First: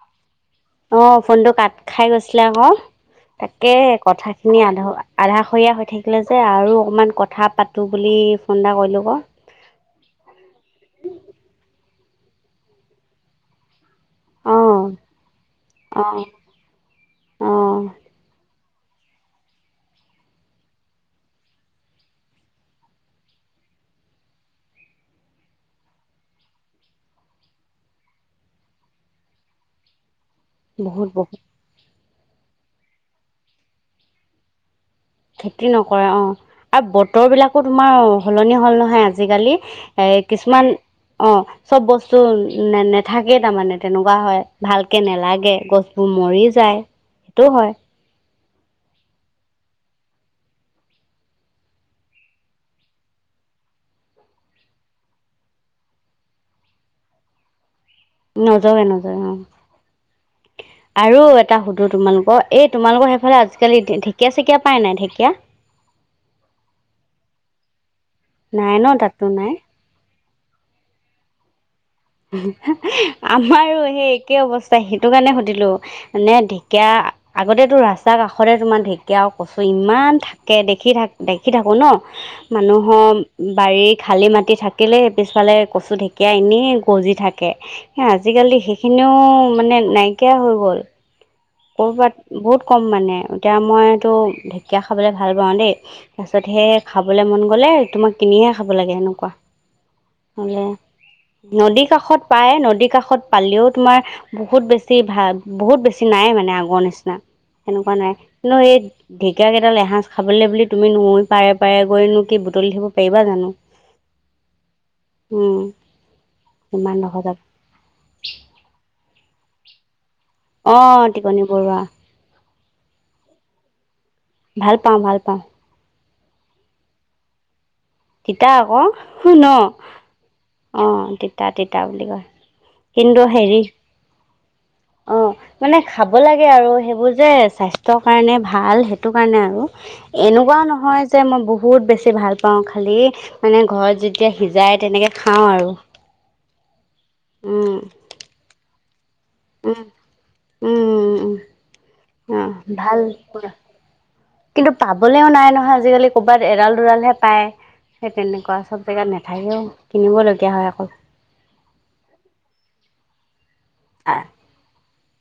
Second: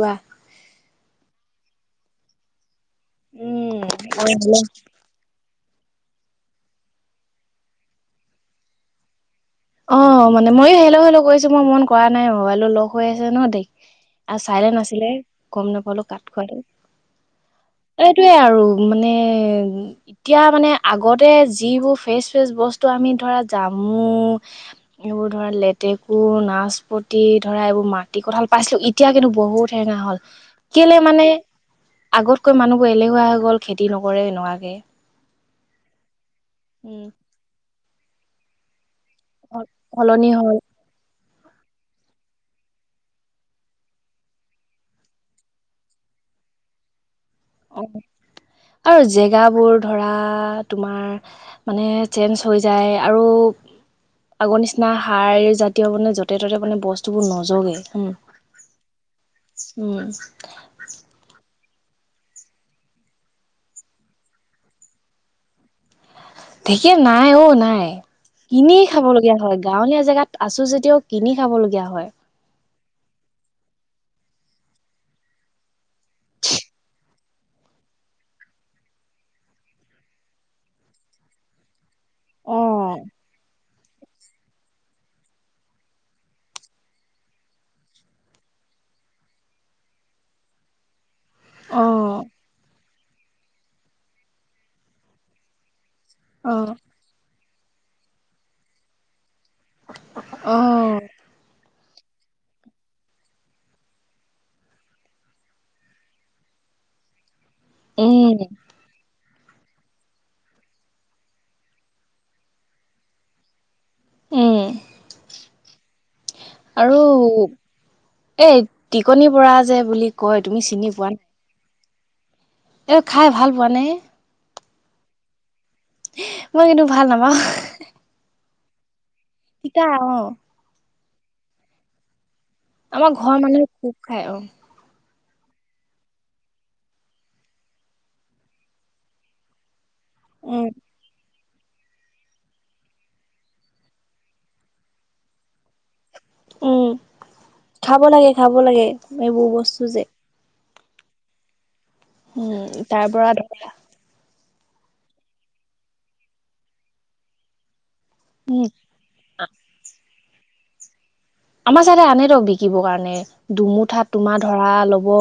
কোৱা। অ ফোনটো কাত খাই গৈছিলে আকৌ। তাকে উম। কথা খিনি আধা আধা ষৰীয়া হৈ থাকিলে যে আৰু অকণমান কথা পাতো বুলি ফোন এটা কৰিলোঁ ক। অ মানে মইয়ো হেল্লো হেল্লো কৰি আছোঁ মই মন কৰা নাই মোবাইলটো লগ হৈ আছে ন দে আৰু চাইলেন অ', আছিলে গম নাপালো অ', কাত খোৱাটো অ', এইটোয়ে আৰু মানে এতিয়া মানে আগতে যিবোৰ ফ্ৰেচ ফেচ বস্তু আমি ধৰা জামু। উ [inaudible] এইবোৰ ধৰা লেতেকু নাচপতি ধৰা এইবোৰ মাটি কঁঠাল পাইছিলো এতিয়া কিন্তু বহুত সেৰেঙা হ'ল। কেলে বহুত মানে বহুত আগতকৈ মানুহবোৰ এলেহুৱা হৈ গ'ল খেতি নকৰে এনেকুৱাকে। খেতি নকৰে অ আৰু উম বতৰ বিলাকো তোমাৰ সলনি হল নহয় আজি আজিকালি সে সলনি হ'ল কিছুমান। অ চব বস্তু নে নেথাকেই তাৰমানে তেনেকুৱা হয় ভালকে নেলাগে গছবোৰ। মৰি যায় টো হয়। আৰু জেগাবোৰ ধৰা তোমাৰ মানে চেঞ্জ হৈ যায় আৰু। আগৰ নিচিনা সাৰ জাতীয় মানে য'তে ত'তে মানে বস্তুবোৰ নজগে। উম নজগে নজগো অ উম আৰু। তা সুধো তোমালোকৰ এই তোমালোকৰ সেইফালে আজিকালি ঢেকীয়া চেকীয়া পাই নাই ঢেকীয়া। ঢেঁকীয়া নাই অ নাই নাই কিনি ন খাব তাতো লগগীয়া নাই হয় গাঁৱলীয়া জেগাত। আছো যেতিয়াও কিনি খাবলগীয়া হয়। আমাৰো সেই একে অৱস্থা সেইটো কাৰণে সুধিলো মানে ঢেকীয়া। আগতে তো ৰাস্তাৰ কাষতে তোমাৰ ঢেকীয়া আৰু কচু ইমান থাকে দেখি থাক দেখি থাকো ন। অ মানুহৰ বাৰী খালী মাটি থাকিলেই পিছফালে কচু ঢেঁকীয়া এনেই। গজি থাকে আজিকালি সেইখিনিও মানে নাইকিয় হৈ গল। অ কৰ'বাত বহুত কম মানে এতিয়া মইতো ঢেকীয়া খাবলে ভাল পাওঁ দেই। তাৰপাছত সেই খাবলৈ মন গলে তোমাক কিনিহে খাব লাগে এনেকুৱা। অ হলে নদী কাষত। প্ৰায় নদীৰ কাষত পালেও তোমাৰ বহুত বেছি ভাল বহুত বেছি নাই মানে। নে আগৰ নিচিনা সেনেকুৱা নাই উম কিন্তু এই। ঢেকাকেইটা এসাঁজ খাবলৈ বুলি তুমি নই পাৰে পাৰে গৈনো কি বুটলি থাকিব পাৰিবা জানো। উম হোম। আৰু ইমান দখ যা। কণিৰ বৰা যে বুলি কয় তুমি চিনি পোৱা নে। টিকনি বৰুৱা এ খাই ভাল পোৱা নে। ভাল পাওঁ ভাল পাওঁ। মই কিন্তু ভাল নাপাওঁ। তিতা আকৌ শুন তিতা অ অ তিতা তিতা বুলি কয়। আমাৰ কিন্তু ঘৰৰ হেৰি মানুহে খুব খায় অ। অ। মানে খাব লাগে আৰু সেইবোৰ যে স্বাস্থ্যৰ কাৰণে ভাল সেইটো কাৰণে আৰু। উম এনেকুৱাও নহয় যে মই ব। হুত বেছি ভাল পাওঁ খালি মানে ঘৰত যেতিয়া সিজাই তেনেকে খাওঁ আৰু। উম উম খাব লাগে খাব লাগে এইবোৰ উম বস্তু যে। উম উম অ উম ভাল তাৰ পৰা। ধৰা কিন্তু পাবলৈও নাই নহয় আজিকালি কৰবাত এদাল দুদালহে পায়। সেই তেনেকুৱা উম চব জেগাত নাথাকেও কিনিব লগগীয়া হয় অকল। আমাৰ ছাইদে আনে ধক বিকিবৰ কাৰণে দুমুঠাত তোমাৰ ধৰা ল। ব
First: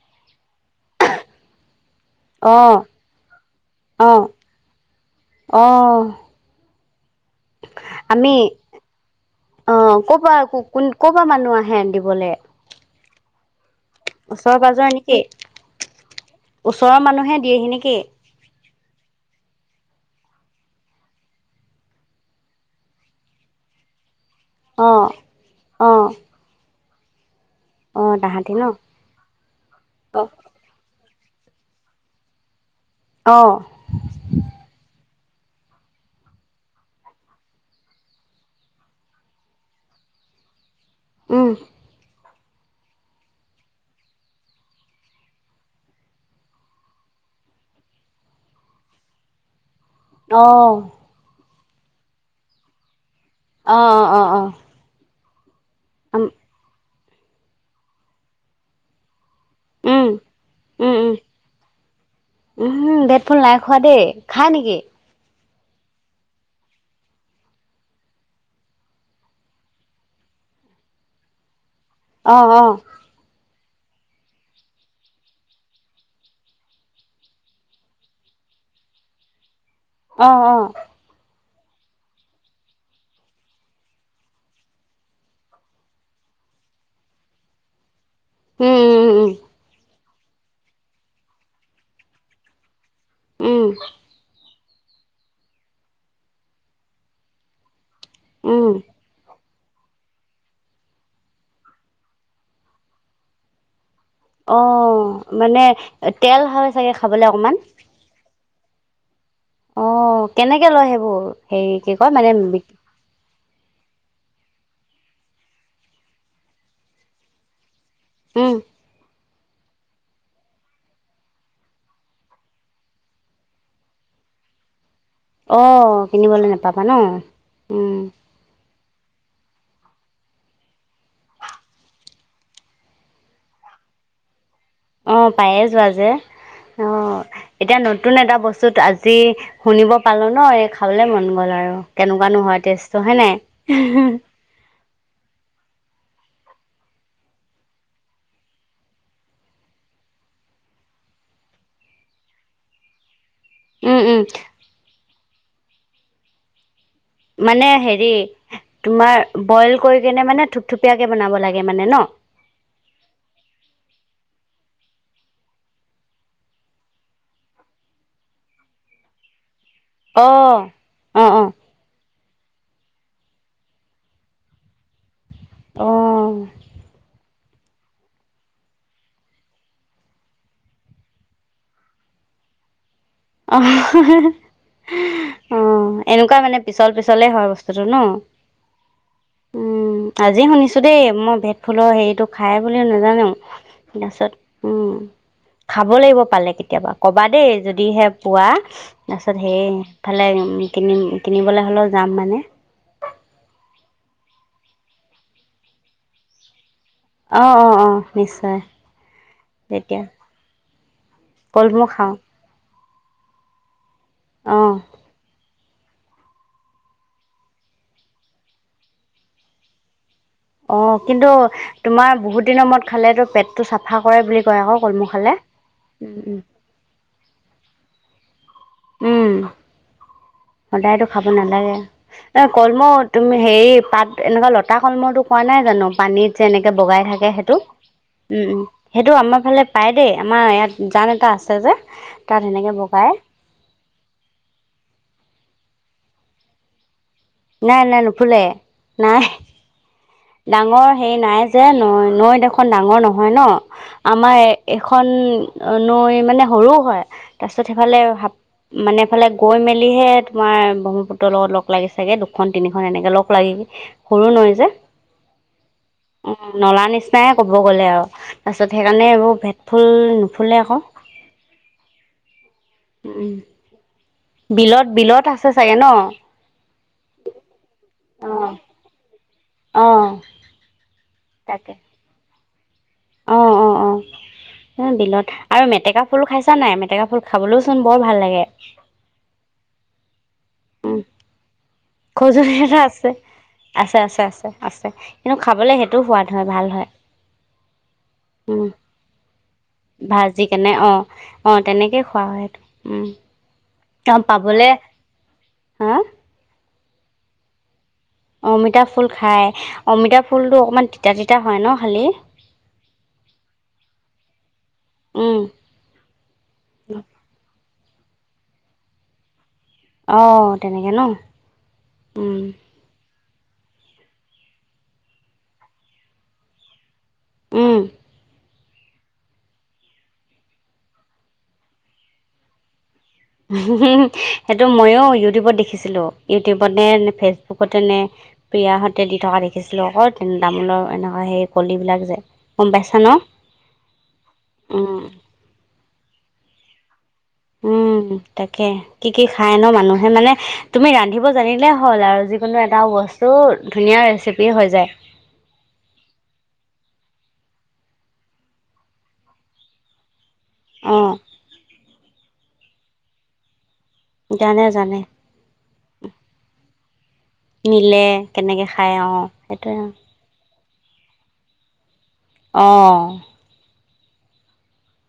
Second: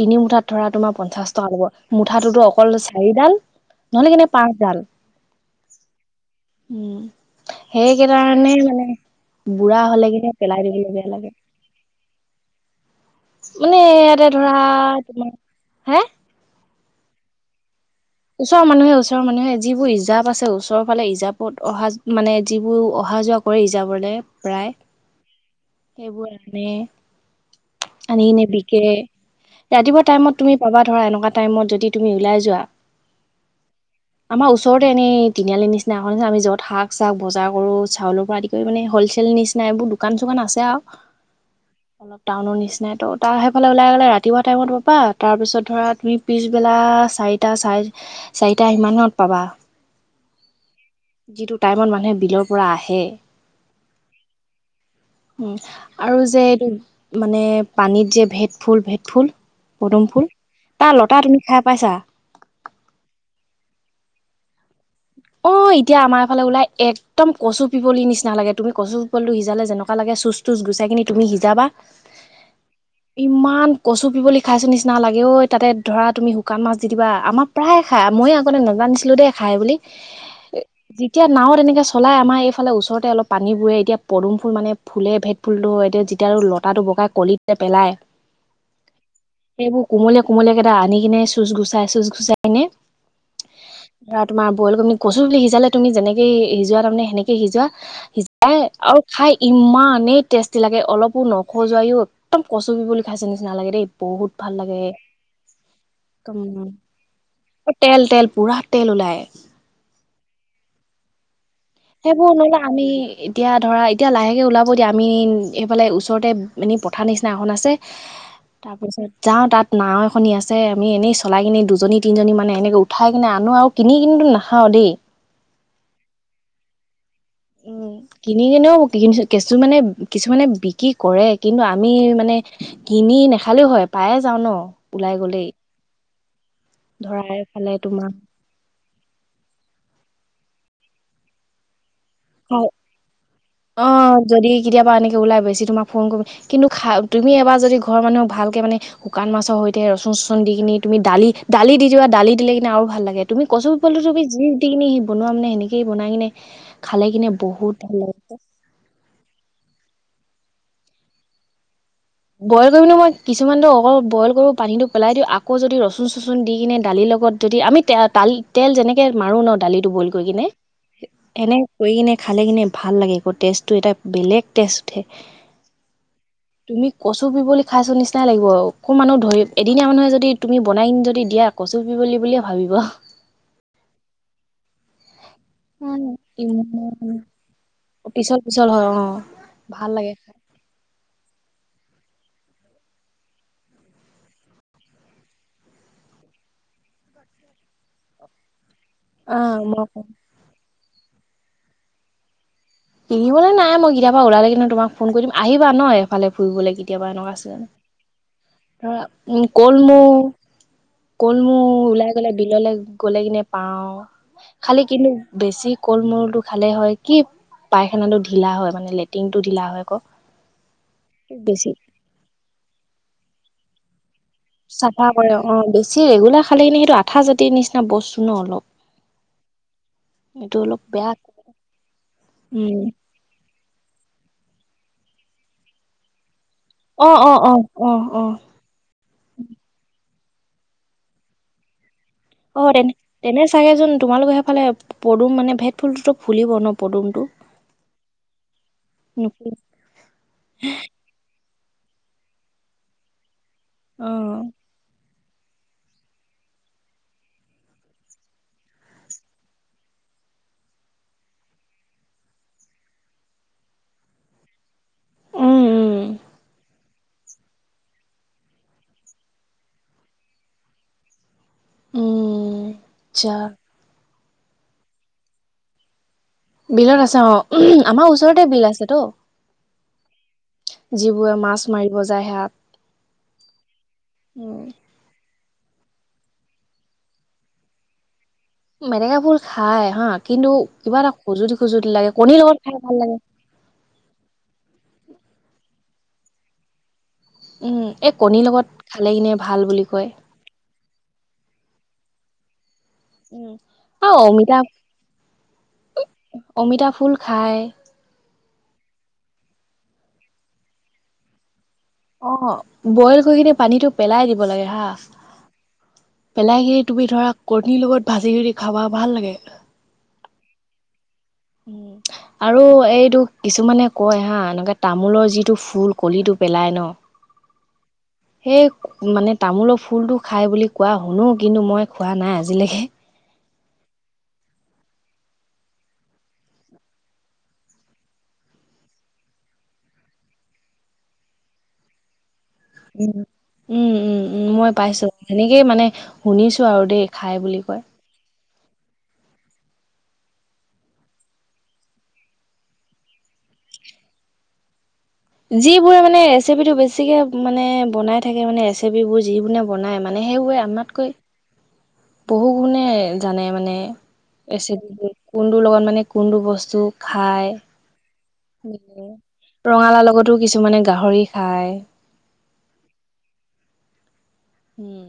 তিনি মুঠাত ধৰা তোমাৰ পঞ্চাশ টকা ল'ব মুঠাতোত অ অকল চাৰিডাল। অ নহলে কিনে পাঁচ ডাল। অ। উম সেইকেটোকাৰণে মানে বুঢ়া হলে কিন। কোৱা ক কোন ক'পা মানুহ আহে নিবলে। মানে ইয়াতে ধৰা তোমাৰ হে। ওচৰৰ মানুহে দিয়হি নেকি। ওচৰ মানুহে ওচৰ মানুহে। যিবোৰ ৰিজাপ আছে ওচৰৰ ফালে ৰিজাপত অহা মানে যিবোৰ অহা যোৱা কৰে ৰিজাবলৈ। অ। অ সেইবোৰ আনে। অ আনি নি তাহাঁতি ন বিকে ৰাতিপুৱা অ টাইমত তুমি পাবা ধৰা এনেকুৱা। টাইমত যদি তুমি ওলাই যোৱা অ আমাৰ ওচৰতে এনেই। তিনিআলি নিচিনা এখন চা আমি য'ত শাক চাক বজাৰ কৰো চাউলৰ পৰা আদি কৰি মানে হলচেল নিচিনা এইবোৰ দোকান চোকান। নাছে আৱ উম। টাউনৰ নিচিনাই তো ত সেইফালে ওলাই গলে ৰাতিপুৱা টাইমত পাবা তাৰপিছত ধৰা তুমি পিছবেলা চা চাৰিটা চাৰে চাৰিটা সিমানত পাবা অ যিটো টাইমত মানুহে বিলৰ পৰা আহে। অহ অ অ অ। উম, আৰু উম যে এইটো মানে পানীত যে ভেদ ফুল, ভেদ ফুল, পদুম উম ফুল তাৰ উম উম লতা তুমি খাই পাইছা উমহো ভেদফুল নাই খোৱা দেই খাই নেকি? অ এতিয়া আমাৰ ফালে ওলাই একদম কচু পিপলিৰ নিচিনা লাগে তুমি কচু পিপলি টো সিজালে যেনেকুৱা লাগে। চুচ তুচ গুচাইকিনি তুমি সিজাবা। অহ, অহ। ইমান কচু পিপলি খাইছো নিচিনা লাগে ঐ তাতে ধৰা তুমি শুকান মাছ দি দিবা আমাৰ প্ৰায়ে খাই মই আগতে নেজা জানিছিলো দেই খাই বুলি অ অ যেতিয়া নাও তেনেকে চলাই আমাৰ এইফালে ওচৰতে অলপ পানী বুৰে এতিয়া পদুম ফুল মানে ফুলে ভেদ ফুলটো এতিয়া যেতিয়া আৰু লতাটো বগাই কলিটোতে পেলাই উম উম উম সেইবোৰ কোমলীয়া কোমলীয়া কেইটা আনি কিনে চুচ গুচাই চুচ গুচাই কিনে উম ধৰা তোমাৰ বয়েল কৰি পিনেৱকচু পিপলি সিজালে তুমি যেনেকৈ সিজোৱা তামানে সেনেকৈ সিজোৱা সিজাই উম আৰু খাই ইমানেই টেষ্টি লাগে অলপো নখজোৱাইও একদম কচু পিপলি খাইছে নিচিনা লাগে দেই বহুত ভাল অ লাগে মানে একদম তেল হয় চাগে খাবলে অকমান তেল তেল পুৰা তেল ওলায় অ কেনেকে লয় সেইবোৰ? হেৰি কি কয় সেইবোৰ মানে ন আমি এতিয়া ধৰা এতিয়া লাহেকে ওলাব এতিয়া আমি সেইফালে ওচৰতে এনেই পথাৰ নিচিনা এখন আছে উম তাৰপাছত যাওঁ তাত নাও এখনি আছে আমি এনেই চলাই কিনি দুজনী তিনজনী মানে এনেকে উঠাই কিনি আনো আৱ কিনি কিন টো নেখাওঁ দেই। অ কিনিবলে নেপাবা ন। উম কিনি কিনেও কেছু মানে কিছুমানে বিক্ৰী কৰে কিন্তু আমি মানে কিনি নেখালেও হয়। পায়ে যাওঁ ন। অ ওলাই গ'লেই পায়ে যোৱা যে অ ধৰা এইফালে এতিয়া তোমাৰ নতুন এটা বস্তুত আজি শুনিব। পালো ন এই খাবলে মন গ'ল আৰু কেনেকুৱা নো হয় টেষ্টটো হয় নাই। অ যদি কেতিয়াবা এনেকে ওলাই বেছি তোমাক ফোন কৰি, কিন্তু খা তুমি এবাৰ যদি ঘৰৰ মানুহক ভালকে মানে শুকান মাছৰ সৈতে ৰচু চুন দি কিনি তুমি দালি দালি দি দিবা দালি দিলে কিনে আৰু ভাল লাগে। তুমি কচু পিপলিটো উম, উম, তুমি যি দি কিনি বনোৱা মানে সেনেকেই বনাই কিনে। খালে কিনে মানে বহুত ভাল হেৰি লাগে তোমাৰ বইল কৰি কেনে মানে থুপথুপীয়াকে বনাব লাগে মানে ন বইল কৰিবলে মই কিছুমান ট অকল বইল কৰোঁ পানীটো পেলাই দিওঁ, আকৌ যদি ৰচুন চচুন দি কিনে দালি ল লগত যদি আমি তে তালি তেল যেনেকে মাৰো ন দালিত বইল কৰি কিনে অ', অ', অ', এনে কৰিকিনে খালে কেনে ভাল লাগে আকৌ টেষ্টটো এটা বেলেগ টেষ্ট উঠে অ তুমি কচু পিপলি খাইছো নিচিনাই লাগিব অকমানো ধৰি এদিনীয়া মানুহে যদি তুমি বনাই কিনি যদি দিয়া কচু পিপলি বুলিয়ে ভাবিব হ অ অ এনেকুৱা মানে পিছল ইমান পিছলে হয় বস্তুটো টো ন। পিছল পিছল হয় অ ভাল উম লাগে খাই আজি শুনিছোঁ দেই মই ভেত ফুলৰ হেৰিটো খাই বুলি নেজানুং তাছত উম খাব লাগিব পালে কেতিয়াবা কবা দেই যদিহে পোৱা তাৰছত অ মই সেইফালে উ কিনিম কিনিবলে হলে যাম মানে কিনিবলে নাই মই কেতিয়াবা ওলালে কিন্ত তোমাক ফোন কৰি দিম আহিবা ন এফালে ফুৰিবলে কে অ অ অ নিশ্চয় ধৰা উম কল তেতিয়া মৌ কলমৌ ওলাই গলে বিললে গলে কিনে পাওঁ অঁ খালি কিন্তু বেছি কল মৌটো খালেই হয় কি পায়খানাটো ঢিলা হয় মানে লেট্ৰিনটো ঢিলা হয় ক অ কিন্তু তোমাৰ বহুত দিনৰ মূৰত খালে তো পেটটো চাফা কৰে বুলি কয় আকৌ কলমৌ চাফা খালে কৰে অ বেছি উম ৰেগুলাৰ খালে কিনে সেইটো আঠা জাতিৰ নিচিনা বস্তু ন অলপ উম এইটো অলপ সদায়তো বেয়া খাব নেলাগে এ উম কলমৌ তুমি হেৰি পাত এনেকুৱা লতা কলমৌতো কোৱা নাই জানো পানীত যেনেকে বগাই অ থাকে অ অ সেটো অ অ উম উম সেইটো আমাৰ ফালে পাই দেই আমাৰ ইয়াত জান এটা আছে যে তাত সেনেকে বগাই তাকেচোন তোমালোক সেফালে পদুম মানে ভেদফুলটোতো ফুলিব ন পদুমটো নাই নাই নুফুলে নাই নুফুলে ডাঙৰ হেই নাই যে নৈ নৈ দেখন ডাঙৰ নহয় ন অ আমাৰ এখন অ নৈ মানে সৰুও হয় তাৰছত সেইফালে মানেফালে গৈ মেলিহে তোমাৰ ব্ৰহ্মপুত্ৰৰ লগত লগ লাগিছে চাগে দুখন তিনিখন এনেকে লগ লাগি সৰু নৈ যে উম উম অ নলা নিচিনাই কব গ'লে আও তাৰছত সেইকাৰণে এইবোৰ ভেদ ফুল নুফুলে ক উম ছোৱা বিলত বিলত আছে চাগে ন বিলত আছে অ আমাৰ ওচৰতে অ', বিল আছে ত অ যিবোৰে মাছ তাকে মাৰিব যায় হেয়াত অ অ অ এ বিলত আৰু মেটেকা ফুলু খাইছা নাই মেটেকা ফুল খাবলৌওচোন বৰ ভাল লাগে মেতেকাফুল খাই হা কিন্তু কিবা এটা খজুটি খজুলি এটা আছে আছে আছে আছে আছে কিন্তু খাবলে সেইটো সোৱাদ হয় ভাল হয় উম এই কণীৰ উম, লগত খালে কিনে ভাল বুলি কয় ভাজি কেনে অ', অ তেনেকেই খোৱা হয় এইটো উম অ অমিতা হা অমিতা ফুল খায় অমিতা ফুল খাই অমিতা ফুল টো অকমান তিতা তিতা হয় ন খালি অ বইল কৰি কিনে পানীটো পেলাই দিব লাগে হা উম, পেলাই কি তুমি ধৰা কনীৰ লগত ভাজি কৰি খাবা ভাল লাগে। অ তেনেকে ন উম উম, আৰু এইটো কিছুমানে কয় হা এনেকে তামোলৰ যিটো ফুল কলিটো পেলাই ন উম সেই মানে তামোলৰ ফুলটো খাই বুলি কোৱা শুনো কিন্তু মই খোৱা নাই আজিলৈকে সেইটো ময়ো ইউটিউবত দেখিছিলো ইউটিউবতে নে ফেচবুকতে নে প্ৰিয়াহঁতে দি থকা দেখিছিলো আকৌ তেন তামোলৰ এনেকুৱা সেই কলিবিলাক যে গম পাইছা উ ন উম উম উম মই পাইছো সেনেকেই মানে শুনিছো আৰু দেই খায় বুলি কয় উম তাকে কি কি খায় ন মানুহে মানে তুমি ৰান্ধিব জানিলে হ'ল আৰু যিকোনো এটা বস্তু বোৰ ধুনীয়া ৰেচিপি হৈ যায় যিবোৰে মানে ৰেচিপিটো বেছিকে মানে বনাই থাকে মানে ৰেচিপিবোৰ যিবো নে বনাই মানে। সেইৱে অঁ আমতকৈ। বহু গুণে জানে মানে জানে জানে ৰেচিপি কোনটো লগত মানে কোনটো বস্তু। খাই নিলে কেনেকৈ খায় অঁ সেইটোৱে ৰঙালাওঁ লগতো কিছুমান। [unintelligible] কিছুমানে গাহৰি খায়। অহ। উম।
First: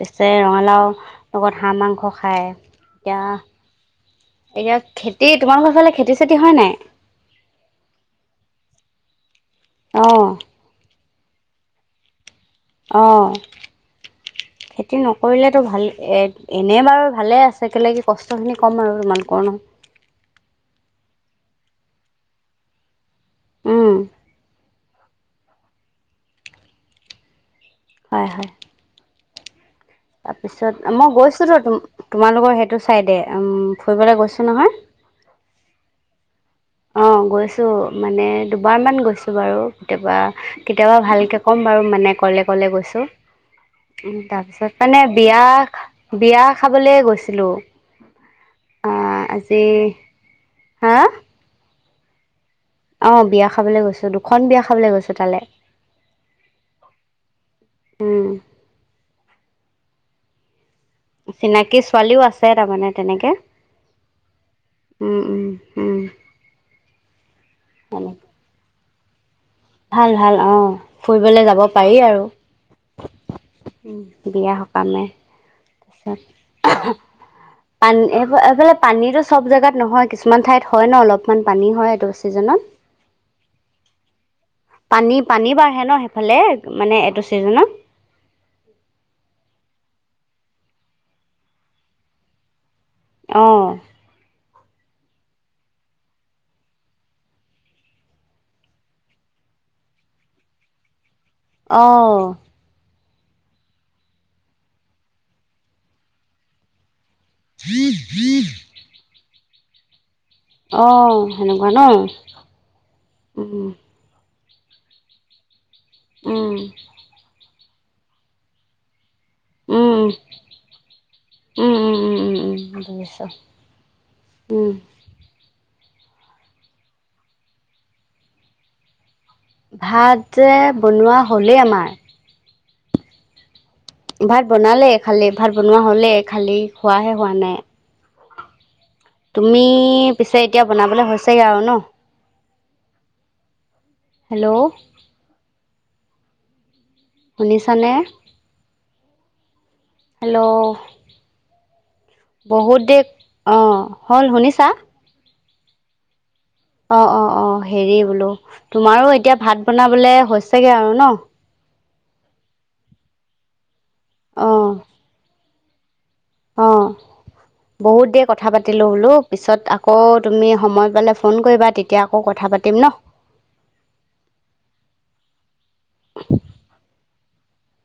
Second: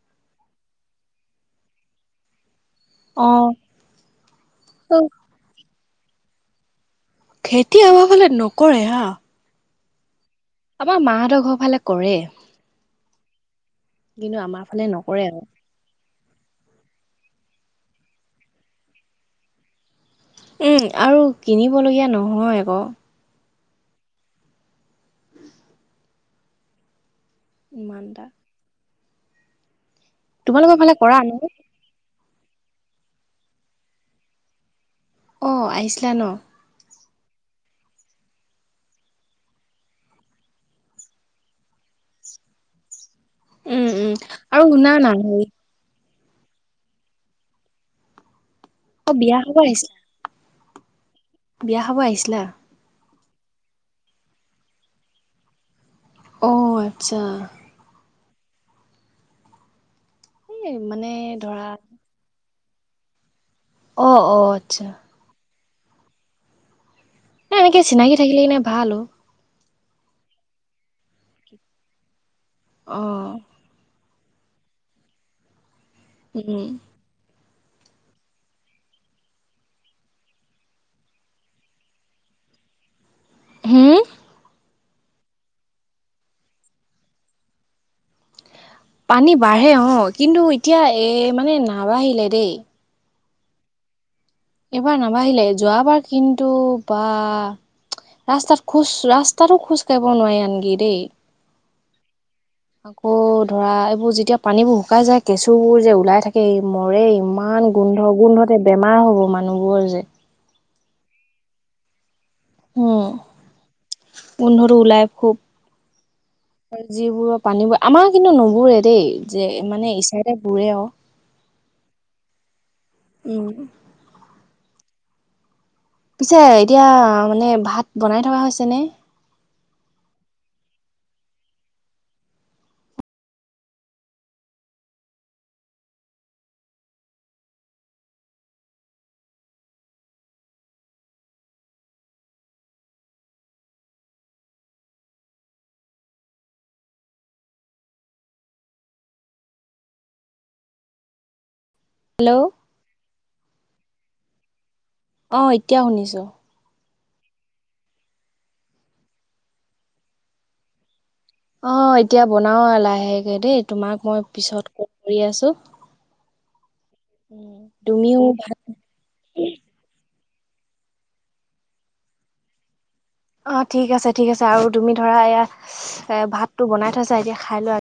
পিছে ৰঙালাওঁ লগত হাঁহ মাংস খায়। এতিয়া অ এতিয়া খেতি তোমালোকৰ ফালে খেতি চেতি হয় নাই। খেতি আমাৰ ফালে নকৰে হা। অ। আমাৰ মাহঁতৰ ঘৰ ফালে কৰে। অঁ কিন্তু আমাৰ ফালে খেতি নকৰে আৰু নকৰিলেতো ভালে। এনে বাৰু ভালে আছে কেলে কি কষ্ট খিনি কম আৰু তোমালোকৰ ন। উম আৰু কিনিবলগীয়া নহয় আকৌ। উম। ইমান এটা হয় হয়। তোমালোকৰ ফালে তাৰপিছত মই কৰা ন গৈছিলোঁ তোমাৰ। তোমালোকৰ সেইটো চাইডে উম ফুৰিবলে গৈছোঁ নহয়। অ আহিছিলা ন। অ গৈছোঁ মানে দুবাৰ মান গৈছোঁ বাৰু। কেতিয়াবা কেতিয়াবা ভালকে ক'ম বাৰু। মানে ক'লে ক'লে গৈছোঁ উম তাৰ আৰু পিছত শুনা মানে না বিয়া। হেৰি বিয়া খাবলৈ গৈছিলোঁ। অ বিয়া খাব আহিছে। হা। বিয়া খাব আহিছিলা। অ বিয়া খাবলৈ গৈছোঁ দুখন বিয়া খাবলৈ গৈছোঁ তালৈ। অ আচ্ছা। উম। এই মানে ধৰা চিনাকি ছোৱালীও আছে তাৰমানে তেনেকে। অ অ আচ্ছা। উম উম উম। এ এনেকে চিনাকি তেনেকে থাকিলে কিনে ভাল অ। ভাল ভাল অ ফুৰিবলে যাব পাৰি আৰু। অহ। বিয়া সকামে উম তাৰপিছত। পানী এই এইফালে পানীতো চব জেগাত নহয়। কিছুমান ঠাইত হয় ন অলপমান পানী হয় এইটো চিজনত। উম। হে। পানী -পানী বাঢ়ে ন সেইফালে মানে এইটো চিজনত। পানী বাঢ়ে অ কিন্তু এতিয়া এ মানে নাবাঢ়িলে দেই। অহ। এইবাৰ নাবাঢ়িলে যোৱাবাৰ কিন্তু বা ৰাস্তাত খোজ ৰাস্তাতো খোজ কাঢ়িব নোৱাৰি আনকি দেই। অহ। আকৌ ধৰা এইবোৰ যেতিয়া পানীবোৰ শুকাই যায় কেঁচুবোৰ যে ওলাই থাকে মৰে। ইমান গোন্ধ গোন্ধতে বেমাৰ হব মানুহবোৰৰ যে। অ সেনেকুৱা ন। উম উম গোন্ধটো ওলাই খুব। উম যিবোৰ পানীবোৰ আমাৰ কিন্তু নুবোৰে দেই। যে উম মানে ঈশ্বৰে বুৰে আও। উম উম উম উম উম দুবছৰ উম, উম। পিছে এতিয়া মানে ভাত বনাই থকা হৈছে নে ভাত যে বনোৱা হ'লেই আমাৰ ভাত বনালে খালি ভাত বনোৱা হ'লে খালি খোৱাহে হোৱা নাই তুমি পিছে এতিয়া বনাবলে হৈছেগে আৰু ন হেল্ল' শুনিছানে? হেল্ল'! হেল্ল' বহুত দে অ হল শুনিছা? অ এতিয়া শুনিছো। অ অ অ হেৰি বোলো, তোমাৰো এতিয়া ভাত বনাবলে হৈছেগে আৰু ন। অঁ এতিয়া বনাওঁ লাহেকৈ দেই তোমাক মই পিছত অঁ কল কৰি আছোঁ। অঁ, বহুত দেৰি তুমিও কথা পাতিলোঁ বোলো পিছত আকৌ তুমি সময় পালে ফোন কৰিবা তেতিয়া আকৌ কথা পাতিম ন। অ ঠিক আছে ঠিক আছে আৰু তুমি ধৰা এয়া এ ভাতটো বনাই থৈছা এতিয়া খাই লোৱা